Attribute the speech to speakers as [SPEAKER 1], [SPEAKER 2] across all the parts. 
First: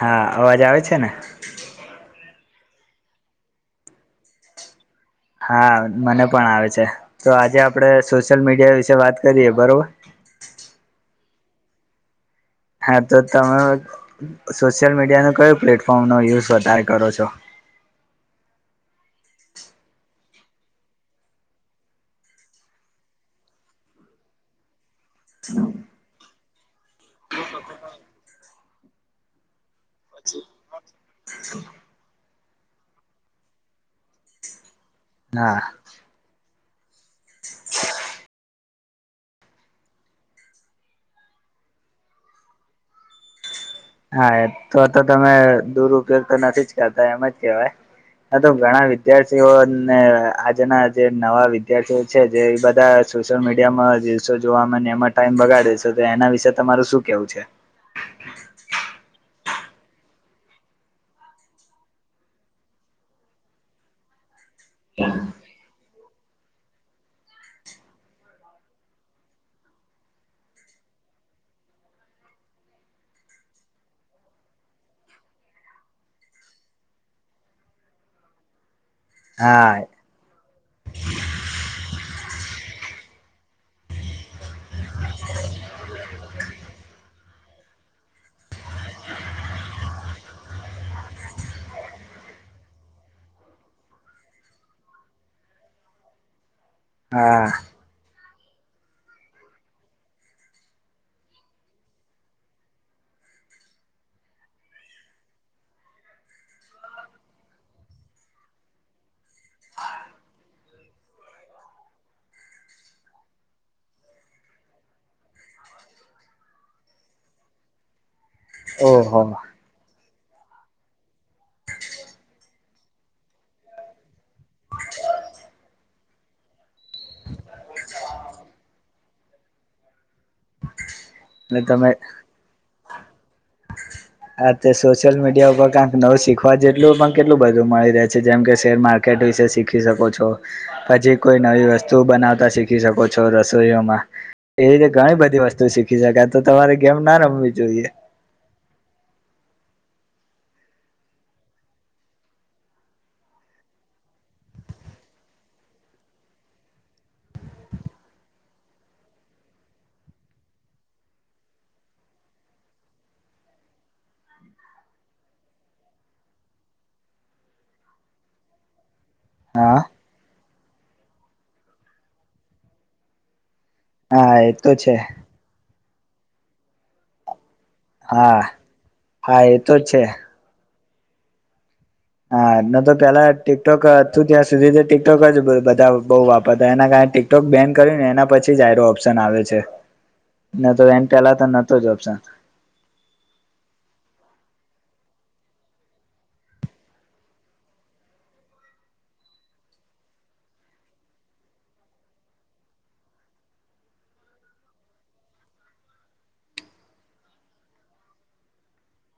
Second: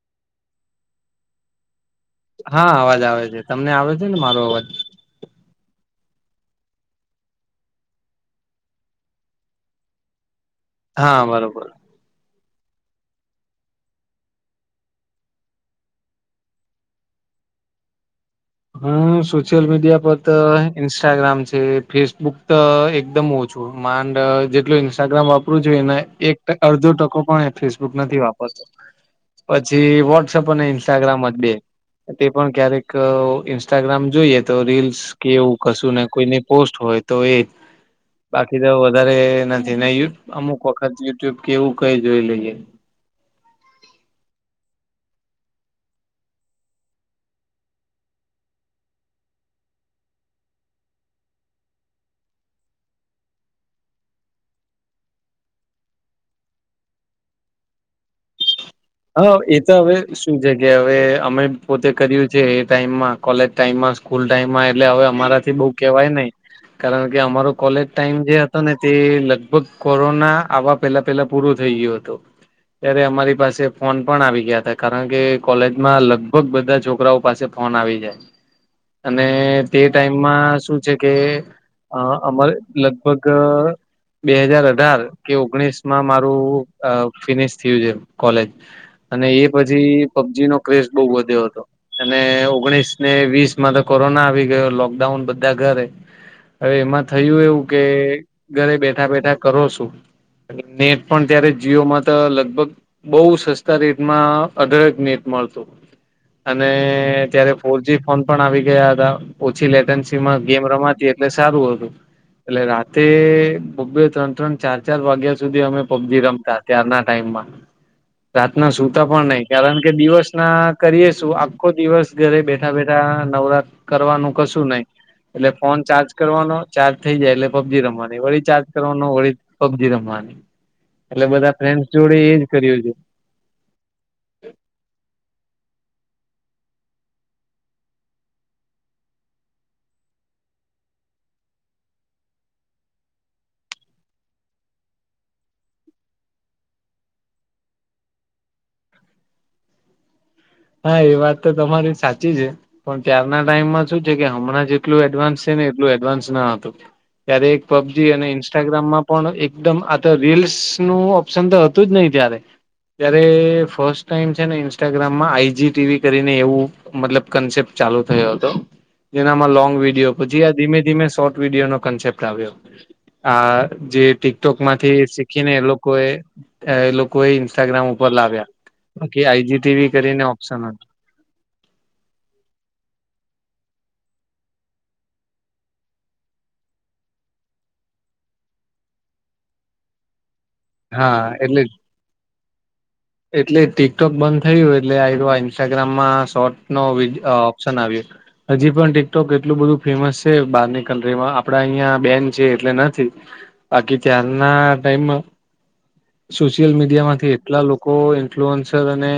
[SPEAKER 1] હા અવાજ આવે છે ને?
[SPEAKER 2] હા અવાજ આવે છે તમને આવે છે ને મારો અવાજ?
[SPEAKER 1] હા મને પણ આવે છે તો આજે આપડે સોશિયલ મીડિયા વિશે વાત કરીએ બરોબર
[SPEAKER 2] હા બરોબર.
[SPEAKER 1] હા તો તમે સોશિયલ મીડિયાનું કયું પ્લેટફોર્મનો યુઝ વધારે કરો છો?
[SPEAKER 2] હુ સોશિયલ મીડિયા પર તો ઇન્સ્ટાગ્રામ છે ફેસબુક તો એકદમ ઓ છું માંડ અહ જેટલું ઈન્સ્ ટાગ્રામ વાપરું જોઈએ એને એક અડધો ટકો પણ ફેસબુક નથી વાપરતો. પછી વોટ્સઅપ અને ઇન્સ્ટાગ્રામ જ બે તે પણ ક્યારે કે અહ ઇન્સ્ટાગ્રામ જોઈએ તો રીલ્સ કે
[SPEAKER 1] હા
[SPEAKER 2] કોઈની પોસ્ટ હોય તો એ બાકી તો વધારે એના તેને યુ અમુક વખત યુટ્યુબ કે એવું કઈ જોઈ લઈએ.
[SPEAKER 1] હા એ તો તો તમે દુરુપયોગ તો નથીજ કરતા એમજ કહેવાય. આતો ઘણા વિદ્યાર્થીઓને આજના જે નવા વિદ્યાર્થીઓ હા, એમાં ટાઈમ બગાડવો યોગ્ય નથી. સોશિયલ મીડિયા મર્યાદામાં વાપરવું સારુંપહેલા અભ્યાસ છે જે બધા સોશિયલ મીડિયા માં જે રીલસો જોવામાં ને એમ ટાઈમ બગાડે છે તો એના વિષય તમારે શું કહેવું છે?
[SPEAKER 2] હા, એ તો હવે શું છે કે હવે અમે પોતે કર્યું છે એ ટાઈમ માં કોલેજ ટાઈમ માં સ્કૂલ ટાઈમ માં એટલે હવે અમારા થી બહુ કેહવાય નહીં. કારણકે અમારો કોલેજ ટાઈમ જે હતો ને તે લગભગ કોરોના આવા પેહલા પેહલા પૂરું થઈ ગયું હતું. ત્યારે અમારી પાસે ફોન પણ આવી ગયા હતા, કારણ કે કોલેજમાં લગભગ બધા છોકરાઓ ફોન આવી જાએ. અને
[SPEAKER 1] હા
[SPEAKER 2] તે ટાઈમ માં શું છે કે હા, અમારે લગભગ અહ બે હજાર અઢાર કે ઓગણીસ માં મારું અહ ફિનિશ થયું છે કોલેજ. એ પછી પબજી ના ક્રેઝ બહુ વધીયો હતો. અને ઓગણીસ ને વીસ માં તો કોરોના આવી ગયો લોકડાઉન બધા ઘરે. હવે એમાં થયું
[SPEAKER 1] હા
[SPEAKER 2] એવું કે ઘરે બેઠા-બેઠા કરો શું? નેટ પણ ત્યારે જીઓમાં તો લગભગ બઉુજ તો સસ્તા રેટમાં અદરક નેટ મળતો. અને ત્યારે ફોરજી ફોન પણ આવી ગયા હતા ઓછી લેટન્સીમાં ગેમ રમાતી હ એટલે સારું હતું. એટલે રાતે બબ્બે ત્રણ ત્રણ ચાર ચાર વાગ્યા સુધી અમે પબજી રમતા. ત્યારના ટાઈમમાં રાતના સુતા
[SPEAKER 1] ઓહો
[SPEAKER 2] પણ નહી. કારણ કે દિવસ ના કરીએ શું તો આખો દિવસ ઘરે બેઠા-બેઠા નવરા કરવાનું કશું નહી. એટલે ફોન ચાર્જ કરવાનો ચાર્જ થઈ જાય એટલે પબજી રમવાની વળી ચાર્જ કરવાનો વળી પબજી રમવાની એટલે બધા ફ્રેન્ડસ જોડે એજ કર્યું છે.
[SPEAKER 1] હા, તે સોશિયલ મીડિયા તો કાક નવું શીખવા જેટલું પણ કેટલું બધું મળી રહે છે જેમ કે શેર માર્કેટ વિશે શીખી શકો છો પછી કોઈ નવી વસ્તુઓ બનાવતા શીખી શકો છો રસોઈયો માં. એવી રીતે ઘણી બધી વસ્તુ શીખી સખાતું. તમારે ગેમ ના રમવી જોઈએ.
[SPEAKER 2] હા, એ વાત તો તમારી સાચી છે. પણ ત્યાર ના ટાઈમ માં શું છે કે હમણાં જેટલું એડવાન્સ છે ને એટલું એડવાન્સ ના હતું. ત્યારે એક પબજી અને ઇન્સ્ટાગ્રામમાં પણ એકદમ આ તો રીલ્સ નું ઇન્સ્ટાગ્રામ તો હતું ને ઇજ ત્યારે. ત્યારે ફર્સ્ટ ટાઈમ છે ને ઈન્સ્ટાગ્રામ માં આઈ જી ટી વી કરીને એવું મતલબ કન્સેપ્ટ ચાલુ થયો હતો જેનામાં લોંગ
[SPEAKER 1] હા
[SPEAKER 2] વિડીયો પછી આ ધીમે ધીમે શોર્ટ વીડિયોનો કન્સેપ્ટ આવ્યો. આ જે
[SPEAKER 1] હા એ
[SPEAKER 2] ટીકટોક
[SPEAKER 1] તો છે
[SPEAKER 2] માંથી શીખી ને એ લોકોએ એ લોકો એ ઇન્સ્ટાગ્રામ ઉપ પર
[SPEAKER 1] હા
[SPEAKER 2] લાવ્યા કે
[SPEAKER 1] હા
[SPEAKER 2] આઈ
[SPEAKER 1] એ
[SPEAKER 2] જી
[SPEAKER 1] તો
[SPEAKER 2] ટી વી
[SPEAKER 1] છે
[SPEAKER 2] કરીને ઓપ્શન હ
[SPEAKER 1] હા, ન તો પેલા ટીકટોક હતું ત્યાં સુધી તો ટીકટોક જ બધા બઉુ વાપરતા એના કારણે ટિક સ્ટોક બેન કર્યું ને એના પછી જાએરો ઓપ્શન આવે છે. ન તો એન પેલા
[SPEAKER 2] હા,
[SPEAKER 1] તો
[SPEAKER 2] એટલે
[SPEAKER 1] નતો જ ઓપ્શન
[SPEAKER 2] એટલે ટીકટોક બંધ થયું એટલે આ ઇન્સ્ટાગ્રામમાં શોર્ટ નો ઓપ્શન આવ્યો. હજી પણ ટીકટોક એટલું બધું ફેમસ છે બહારની કન્ટ્રીમાં આપડા અહિયાં બેન છે એટલે નથી. બાકી ત્યારના ટાઈમમાં સોશિયલ મીડિયામાંથી એટલા લોકો ઇન્ફલુઅન્સર અને.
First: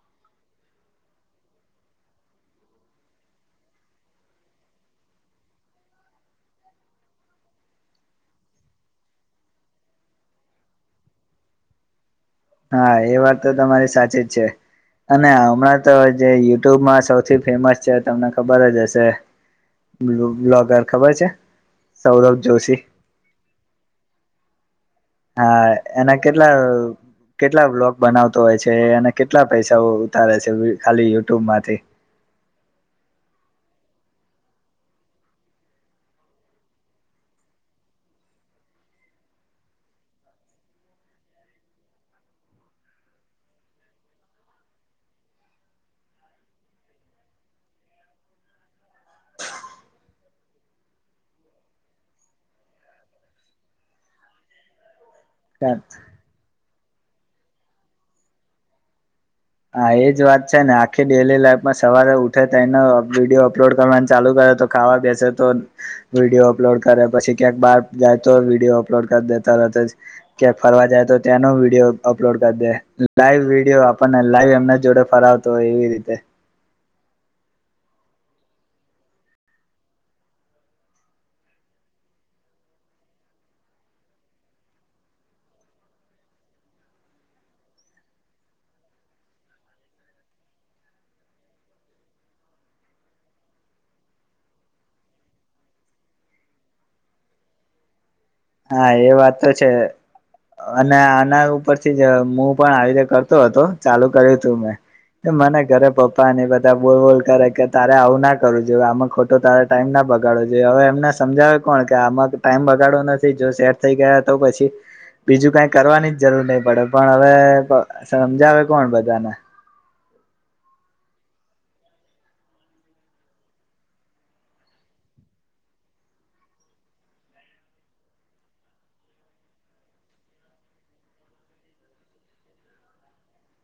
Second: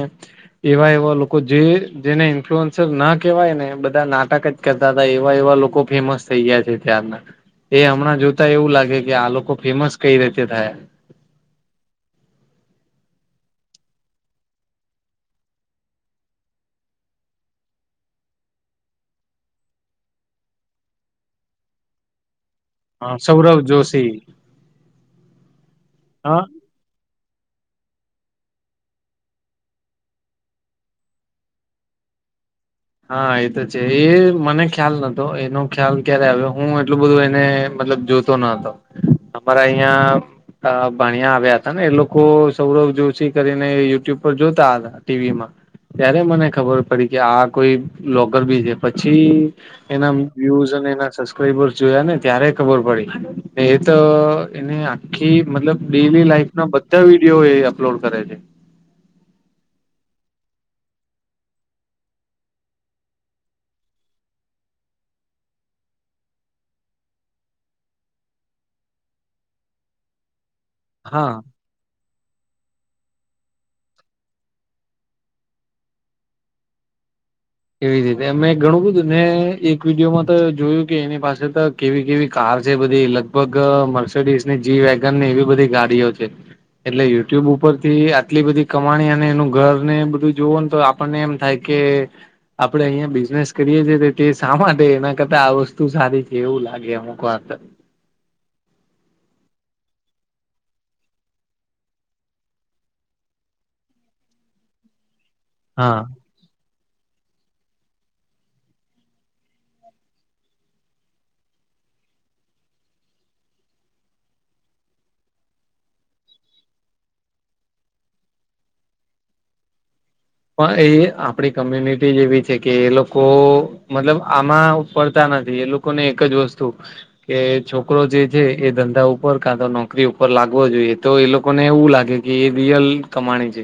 [SPEAKER 2] એવા એવા લોકો જે જેને ઇન્ફ્લુઅન્સર ના કેહેવાય ને બધા નાટક જ. કહેતા હતા એવા એવા લોકો ફેમસ થઈ ગયા છે ત્યારના એ હમણાં જોતા એવું લાગે કે આ લોકો ફેમસ કઈ રીતે થયા
[SPEAKER 1] હા એ વાત તો તમારી સાચી જ છે અને હમણાં તો જે યુટ્યુબમાં સૌથી ફેમસ છે તમને ખબર જ હશે બ્લોગર ખબર છે સૌરભ જોશી
[SPEAKER 2] હ સૌરભ જોશી
[SPEAKER 1] હા એના
[SPEAKER 2] હા
[SPEAKER 1] કેટલા કેટલા બ્લોગ બનાવતો હોય છે અને કેટલા પૈસાઓ ઉતારે છે ખાલી યુટ્યુબ માંથી
[SPEAKER 2] હા એ તો છે એ મને ખ્યાલ નતો એનો ખ્યાલ ક્યારે આવ્યો હું એટલું બધું એને મતલબ જોતો ન હતો અમારા અહિયાં અ ભણિયા આવ્યા હતા ને એ લોકો સૌરભ જોશી કરીને યુટ્યુબ પર જોતા હતા ટીવીમાં ત્યારે મને ખબર પડી કે આ કોઈ બ્લોગર બી છે પછી એના વ્યુસ અને એના સબસ્ક્રાઈબર્સ જોયા ને ત્યારે ખબર પડી એ તો એને કે મતલબ ડેલી લાઈફ ના બધા વિડીયો એ અપલોડ કરે છે
[SPEAKER 1] હા એજ વાત છે ને આખી ડેલી લાઈફમાં સવારે ઉઠે તેને વિડીયો અપલોડ કરવાનું ચાલુ કરે તો ખાવા બેસે તો વિડીયો અપલોડ કરે પછી ક્યાંક બહાર જાય તો વિડીયો અપલોડ કરી દેતા રહે ક્યા ફરવા જાય તો
[SPEAKER 2] હા
[SPEAKER 1] ત્યાંનો વિડીયો અપલોડ કરી દે લાઈવ વિડીયો આપણને લાઈવ એમના જોડે ફરાવતો હોય એવી રીતે
[SPEAKER 2] એવી રીતે મેમે ઘણું બધું ને એક વિડીયોમાં તો જોયું કે એની પાસે તો કેવી કેવી કાર છે બધી લગભગ મર્સડીઝ ને જી વેગન ને એવી બધી ગાડીઓ છે એટલે યુટ્યુબ ઉપર થી આટલી બધી કમાણી અને એનું ઘર ને બધું જોવ ને તો આપણને એમ થાય કે આપડણે અહિયાં બિઝનેસ કરીએ છીએ તો તે શા માટે એના કરતા આ વસ્તુ સારી છે એવું લાગે અમુક વા
[SPEAKER 1] હા એ વાત તો છે અને આના ઉપરથી જ હું પણ આવી રીતે કરતો હતો ચાલુ કર્યું હતું મેં તો મને ઘરે
[SPEAKER 2] હા.
[SPEAKER 1] પપ્પા ને એ બધા બોલ બોલ કરે કે તારે આવું ના કરું જોઈ આમાં ખોટો તારેા ટાઈમ ના બગાડો જોઈએ હવે એમને સમજાવે કોણ કે આમાં ટાઈમ બગાડો નથી જો સેટ થઈ ગયા તો પછી બીજું કઈ કરવાની જ જરૂર નહી પડે પણ હવે સમજાવે કોણ બધાને
[SPEAKER 2] પણ એ આપણી કોમ્યુનિટી જેવી છે કે એ લોકો મતલબ આમાં પડતા નથી એ લોકો એ લોકોને એક જ વસ્તુ કે છોકરો જે છે એ ધંધા ઉપર કા તો નોકરી ઉપર લાગવો જોઈએ તો એ લોકોને એવું લાગે કે એ રિયલ કમાણી છે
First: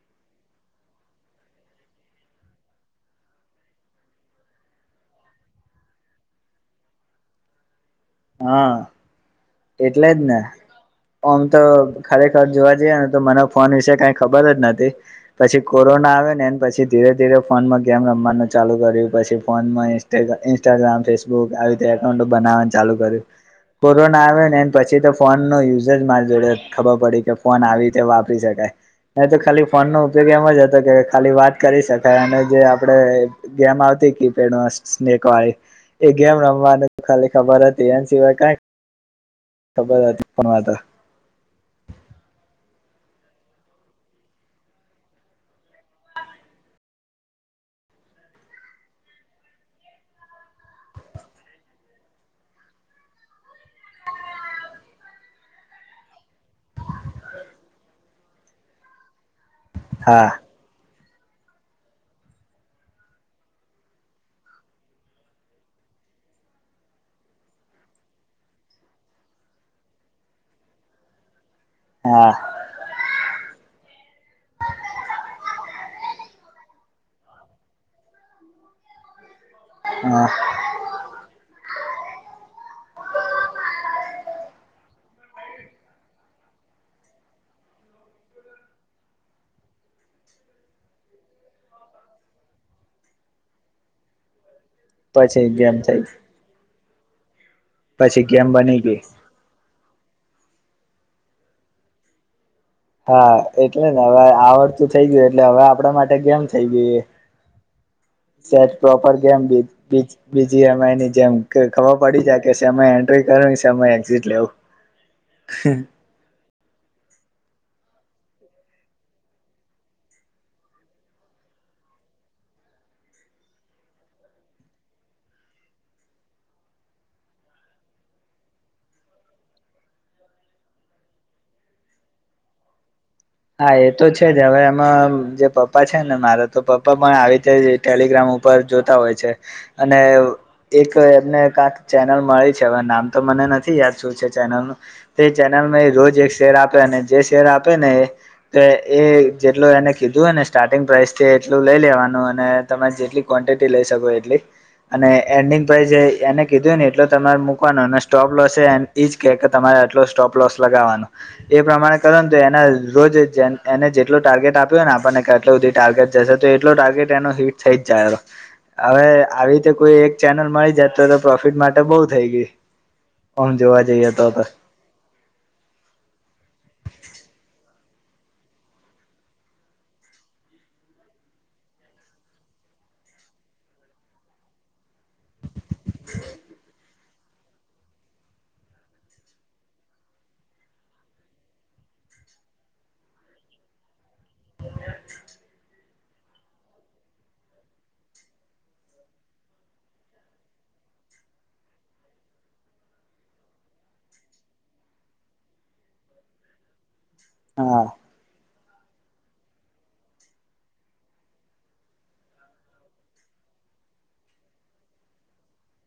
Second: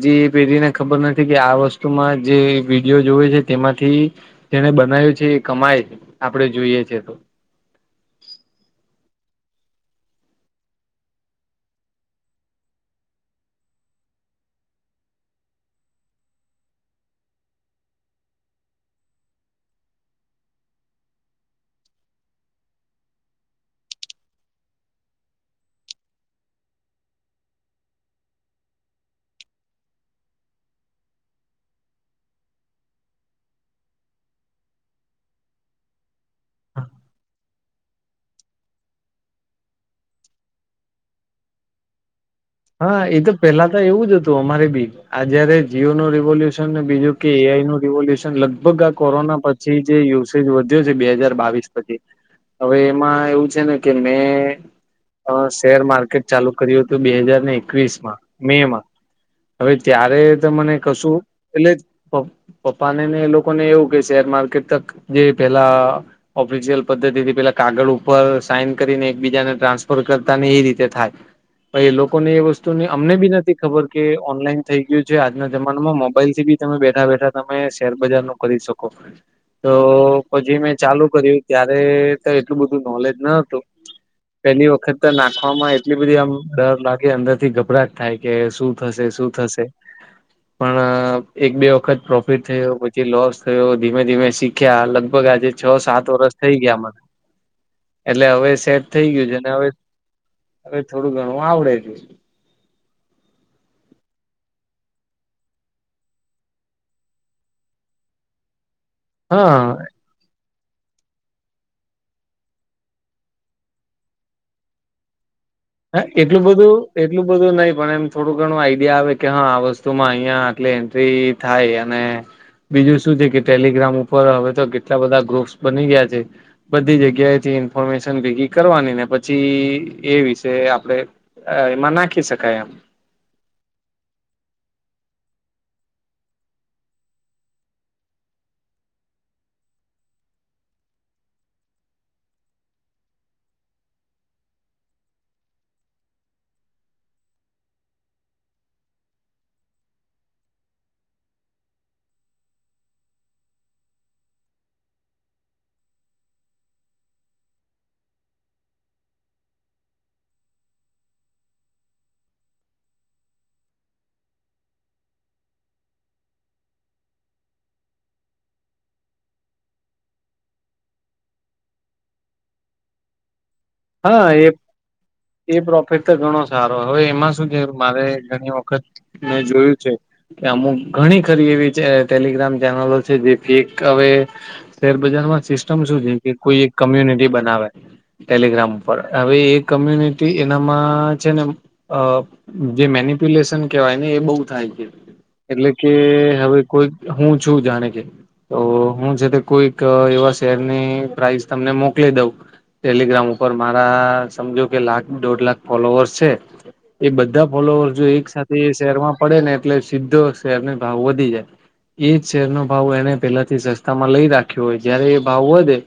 [SPEAKER 2] હજી પહેરીને ખબર નથી કે આ વસ્તુમાં જે વિડીયો જોવે છે તેમાંથી જેને બનાવ્યું છે એ કમાય છે આપડે જોઈએ છે તો
[SPEAKER 1] હા એટલે જ ને આમ તો ખરેખર જોવા જઈએ ને તો મને ફોન વિશે કઈ ખબર જ નથી પછી કોરોના આવે ને એ પછી ધીરે ધીરે ફોનમાં ગેમ રમવાનું ચાલુ કર્યું પછી ફોનમાં [unintelligible] ઇન્સ્ટાગ્રામ ફેસબુક આવી રીતે એકાઉન્ટો બનાવવા ચાલુ કર્યુ [unintelligible] આવેને પછી તો ફોન નો યુઝ જ મારી જોડે ખબર પડી કે ફોન આવી રીતે વાપરી શકાય એ તો ખાલી ફોનનો ઉપયોગ એમ જ હતો કે ખાલી વાત કરી શકાય અને જે આપડે ગેમ આવતી કી પેડમાં સ્નેક વાય એ ગેમ રમવાની જ ખાલી ખબર હતી એન સિવાય કાંઈ ખબર [unintelligible]
[SPEAKER 2] હા એ તો પેલા તો એવું જ અતું અમારે બી આ જયારે જીઓ નું રિવોલ્યુશન ને બીજું કે એ આઈ નું રિવોલ્યુશન લગભગ આ કોરોના પ જે જે યુસેજ વધ્યો છે બે હાજાર બાવીસ પછી હવે એમાં એવું છે ને કે મેં અ શેર માર્કેટ ચાલુ કર્યું હતું બે હજાર ને એકવીસ માં મે માં હવે ત્યારે
[SPEAKER 1] હા
[SPEAKER 2] મને કશું એટલે પપ્પા ને ને એ લોકો ને એવું કે શેર માર્કેટ તક જે પેલા ઓફિશિયલ પદ્ધતિથી પેલા કાગળ ઉપર સાઈન કરી ને એકબીજાને ટ્રાન્સફર કરતા ને એ રીતે થાય. પછ
[SPEAKER 1] હા
[SPEAKER 2] લોકોની એ વસ્ તો અમને પણ નથી ખબર કે ઓનલાઈન થઈ ગયું છે આજના જમાનામાં મોબાઈલ થી પણ તમે બેઠા બેઠા તમે શેરબજાર નું કરી શકો તો
[SPEAKER 1] હા
[SPEAKER 2] પછી મેં ચાલુ કર્યું. ત્યારે તો એટલું બધું નોલેજ ન હતું. પેલી વખત તો નાખવામાં એટલી બધી આમ ડર લાગ કે અંદર થી ગભરાટ થાય કે શું થશે શું થશે. પણ એક બે વખત પ્રોફિટ થયો, પછી લોસ થયો ધીમે ધીમે શીખ્યા અલગ લગભગ
[SPEAKER 1] પછી
[SPEAKER 2] આજે
[SPEAKER 1] ગેમ
[SPEAKER 2] છ
[SPEAKER 1] થઈ
[SPEAKER 2] સાત વર્ષ થઈ ગયા મને.
[SPEAKER 1] પછી
[SPEAKER 2] એટલે
[SPEAKER 1] ગેમ
[SPEAKER 2] હવે
[SPEAKER 1] બની
[SPEAKER 2] સેટ
[SPEAKER 1] ગઈ
[SPEAKER 2] થઈ ગયું છે. ને હવે હવે થોડું ઘણું આવડે છે.
[SPEAKER 1] હા એટલે ને હવે આવડતું થઈ ગયું એટલે હવે આપણા માટે કેમ થઈ ગઈ. સેટ પ્રોપર કેમ
[SPEAKER 2] હા
[SPEAKER 1] બીજ બીજ બી. જી. એમ. આઈ. ની જેમ ખબર પડી જાય કે સમય એન્ટ્રી કર એક્ઝિટ લેવું. હે.
[SPEAKER 2] હા એટલું બધું એટલું બધું નહી પણ એમ થોડું ઘણું આઈડિયા આવે કે હા આ વસ્તુમાં અહિયાં આટલી એન્ટ્રી થાય અને, બીજું શું થી કે ટેલિગ્રામ ઉપર હવે તો કેટલા બધા ગ્રુપ્સ બની ગયા છે. બધી જગ્યાએ થી ઇન્ફોર્મેશન ભેગી કરવાની ને પછી એ વિશે જે આપણેે એમાં નાખી શકાય એમ.
[SPEAKER 1] હા એ તો છે જ હવે એમાં જે પપ્પા છે ને મારા તો પપ્પા પણ આવી રીતે ટેલિગ્રામ ઉપર જોતા હોય છે અને એક એમને કાંક ચેનલ મળી છે હવે નામ તો મને નથી યાદ શું છે ચેનલનું તે ચેનલમાં એ રોજ એક શેર આપે અને જે શેર આપે ને એ એ જેટલું એને કીધુંને સ્ટાર્ટિંગ પ્રાઇસથી એટલું લઈ લેવાનું અને તમે જેટલી ક્વોન્ટિટી લઈ શકો એટલી અને એન્ડિંગ પ્રઇસ એને કીધું ને એટલે તમારે મૂકવાનો અને સ્ટોપ લોસે એજ કે કે તમારે આટલો સ્ટોપ લોસ લગાવવાનો એ પ્રમાણે કરો ને તો એના રોજ એને જેટલો ટાર્ગેટ આપ્યો ને આપણને કેટલી સુધી ટાર્ગેટ જશે તો એટલો ટાર્ગેટ એનો હિટ થઈ જ જાય હવે આવી રીતે કોઈ એક ચેનલ મળી જત તો તો પ્રોફિટ માટે બઉ થઈ ગઈ. હમ. અવાજ.
[SPEAKER 2] હા. એ એ પ્રોફિટ તો ઘણો સારો હવે એમાં શું છે મારે ઘણી વખત મેં જોયું છે. અમુક ઘણી ખરી એવી ટેલિગ્રામ ચેનલો છે જેથી એક હવે શેરબજારમાં સિસ્ટમ શું છે કે કોઈ એક કોમ્યુનિટી બનાવે, ટેલિગ્રામ ઉપર હવે એ કમ્યુનિટી એનામાં છે ને અ જે મેનિપ્યુલેશન કેવાય ને એ બહુ થાય છે એટલે કે હવે કોઈ હું છું જાણે કે તો હું છે તે કોઈક એવા શેરની પ્રાઈસ તમને મોકલી દઉં ટેલીગ્રામ ઉપર મારા સમજો કે લાખ દોઢ લાખ ફોલોવર્સ છે એ બધા
[SPEAKER 1] હા
[SPEAKER 2] ફોલોવર જો એક સાથે શેરમાં પડે ને એટલે સીધો શેર નો ભાવ વધી જાય એ જ શેરનો ભાવ એને પેલાથી સસ્તામાં લઈ રાખ્યો હોય જયારે એ ભાવ વધે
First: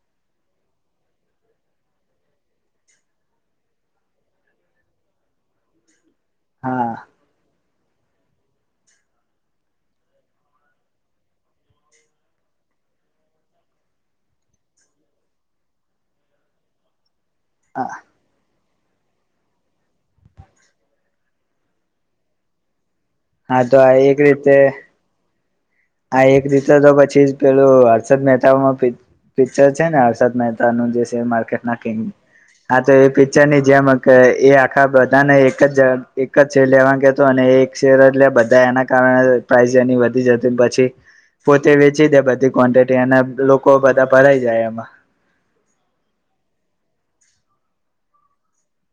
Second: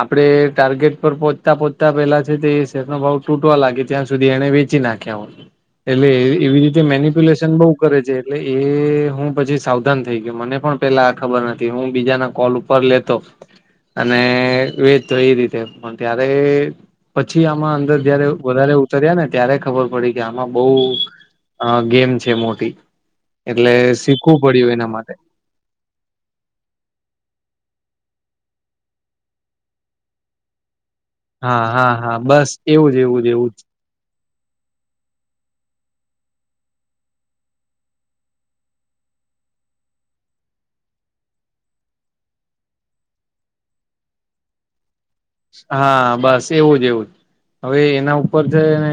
[SPEAKER 2] આપડે ટાર્ગેટ પર પહોંચતા પહોંચતા તા પેલા છે તે શેરનો ભાવ તૂટવા લાગે ત્યાં સુધી એને વેચી નાખ્યા હોય. એટલે એવી રીતે
[SPEAKER 1] હા
[SPEAKER 2] મેનપ્યુલેશન બહઉ કરે છે એટલે એ હું પછી સાવધાન થઈ ગયો મને પણ પેલા આ ખબર નથી હું બીજાના કોલ ઉ પર લેતો અને વેચતો એ રીતે પણ ત્યારે પછી આમાં અંદર જયારે વધારે ઉ તર્યા ને ત્યારે ખબર પડી કે આમાં બઉ અ ગેમ છે મોટી
[SPEAKER 1] હા
[SPEAKER 2] એટલે
[SPEAKER 1] તો આ એક
[SPEAKER 2] શીખવું
[SPEAKER 1] રીતે
[SPEAKER 2] પડ્યું એના માટ
[SPEAKER 1] આ એક રીતે તો પછી જ પેલું હર્ષદ મહેતાનું પિકચ પિક્ચર છે ને હર્ષદ મહે તા
[SPEAKER 2] હા હા હા બસ
[SPEAKER 1] [unintelligible] હા
[SPEAKER 2] એવું
[SPEAKER 1] તો
[SPEAKER 2] જ
[SPEAKER 1] એ
[SPEAKER 2] એવું જ એવું
[SPEAKER 1] પિક્ચરની જેમ જ કે એ આખા બધાને એક જ એક જ શેર લેવાનુ કેતો અને એ એક શેર એટલે બધા એના કારણે પ્રાઇઝ એની વધી જ પછી પોતે વેચી દે બધી ક્વોન્ટિટી અને લોકો બધા ભરાઈ જાય એમાં
[SPEAKER 2] હા બસ એવું જ એવું જ હવે એના ઉપર ત ને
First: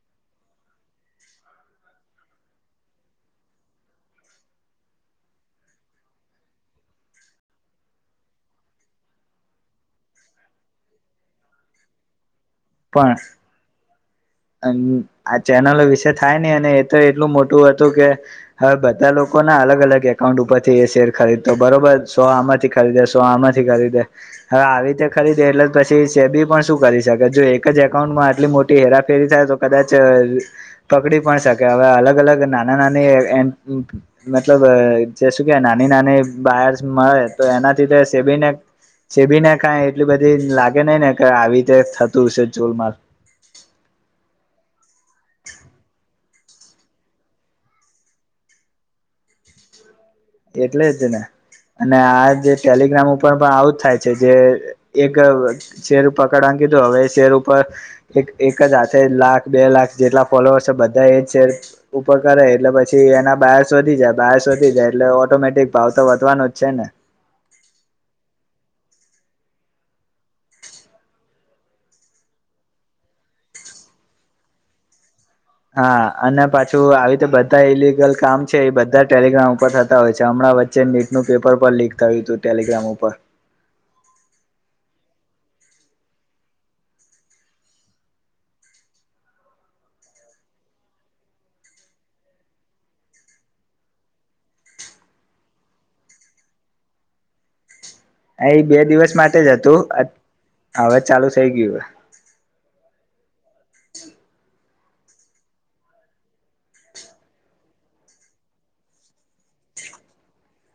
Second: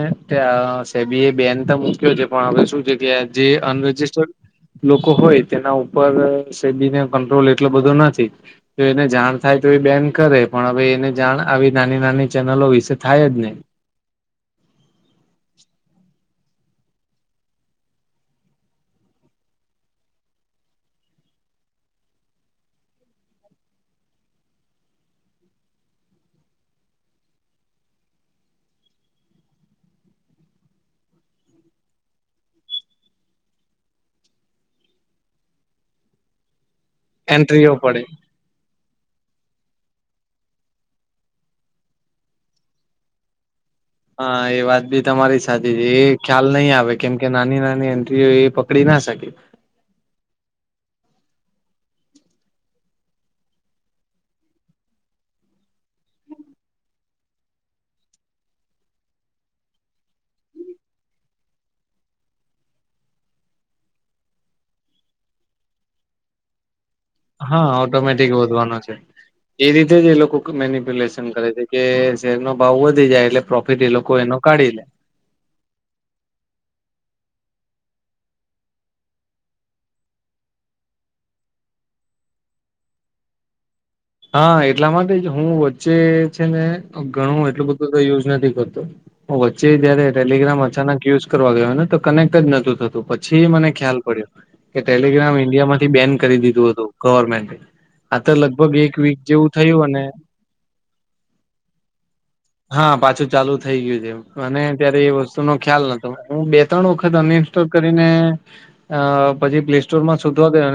[SPEAKER 2] સેબી એ બેન તો મૂક્યો છે પણ હવે શું છે કે જે અનરજિસ્ટર્ડ લોકો હોય તેના ઉપર સેબીને કંટ્રોલ એટલો બધો નથી તો એને જાણ થાય તો એ બેન કરે પણ હવે એને જાણ આવી નાની નાની ચેનલો વિશે થાય જ નઈ
[SPEAKER 1] અ આ ચેનલો વિશે થાય નઈ અને એ તો એટલું મોટું હતું કે હવે બધા લોકોના અલગ અલગ એકાઉન્ટ ઉપરથી એ શેર ખરીદતો બરોબર સો આમ જ થી ખરીદે સો આમાંથી ખરીદે હવે આવી રીતે ખરીદે એટલે જ પછી સેબી પણ શું કરી શકે જો એક જ એકઉન્ટમાં આટલી મોટી હેરાફ ફેરી થાય તો કદાચ પકડી પણ શકે હવે અલગ અલગ નાના નાની એમ મતલબ જે શું કે નાની નાની બાયર્સ મારે તો
[SPEAKER 2] એન્ટ્રીઓ
[SPEAKER 1] એનાથી તો
[SPEAKER 2] પડે
[SPEAKER 1] એ સેબીને સેબીને કાંઈ એટલી બધી લાગે નઈ ને કે આવી રીતે થતું હશે જોલમાલ
[SPEAKER 2] હા એ વાત બી તમારી સાચી છે એ ખ્યાલ નહી આવે કેમ કે નાની નાની એન્ટ્રીઓ એ પકડી ના શકે
[SPEAKER 1] એટલે જ ને અને આ જે ટેલિગ્રામ ઉપર પણ આવું જ થાય છે જે એક શેર પકડવાનું કીધું હવે એ શેર ઉપર એક એક જ હાથે લાખ બે લાખ જેટલા ફોલોઅર્સ છે બધા એજ શેર ઉપર કરે એટલે પછી એના બાયર્સ વધી જાય બાયર્સ વધી જાય એટલે ઓટોમેટિક ભાવ તો વધવાનો જ છે ને
[SPEAKER 2] હાં ઓટોમેટિક વધવાનો છે. એ રીતે જ એ લોકો મેનપ્યુલેશન કરે છે કે શેરનો ભાવ વધી જાય એટલે પ્રોફિટ એ લોકો એનો કાઢી લે
[SPEAKER 1] હા અને પાછું આવી રીતે બધા ઈલિગલ કામ છે એ બધા ટેલિગ્રામ ઉપર થતા હોય છે હમણાં વ ચ્ચે નીટનું પેપર પર લીક થયું તુ ટેલિગ્રામ ઉપર
[SPEAKER 2] હા એટલા માટે જ હું વચ્ચે છેને ઘણું એટલું બધું તો યુઝ નથી કરતો હું વચ્ચે જયારે ટેલિગ્રામ અચાનક યુઝ કરવા ગયો હોય ને તો કનેક્ટ જ નતું થતું પછી મને ખ્યાલ પડ્યો કે ટેલિગ્રામ ઇન્ડિયા માંથી બેન કરી દીધું હતું ગવર્મેન્ટે આ તો
[SPEAKER 1] એ બે
[SPEAKER 2] લગભગ એક
[SPEAKER 1] દિવસ
[SPEAKER 2] વીક
[SPEAKER 1] માટે
[SPEAKER 2] જેવું
[SPEAKER 1] જ હતું
[SPEAKER 2] થયું અને
[SPEAKER 1] અ હવે ચાલુ થઈ ગયું હે
[SPEAKER 2] હા પાછું ચાલુ થઇ ગયું છે એ અને ત્યારે એ વસ્તુ નો ખ્યાલ નતો હું બે ત્રણ વખત અનઇન્સ્ટોલ કરીને અ પછી પ્લે સ્ટોર માં શોધવા ગયો ને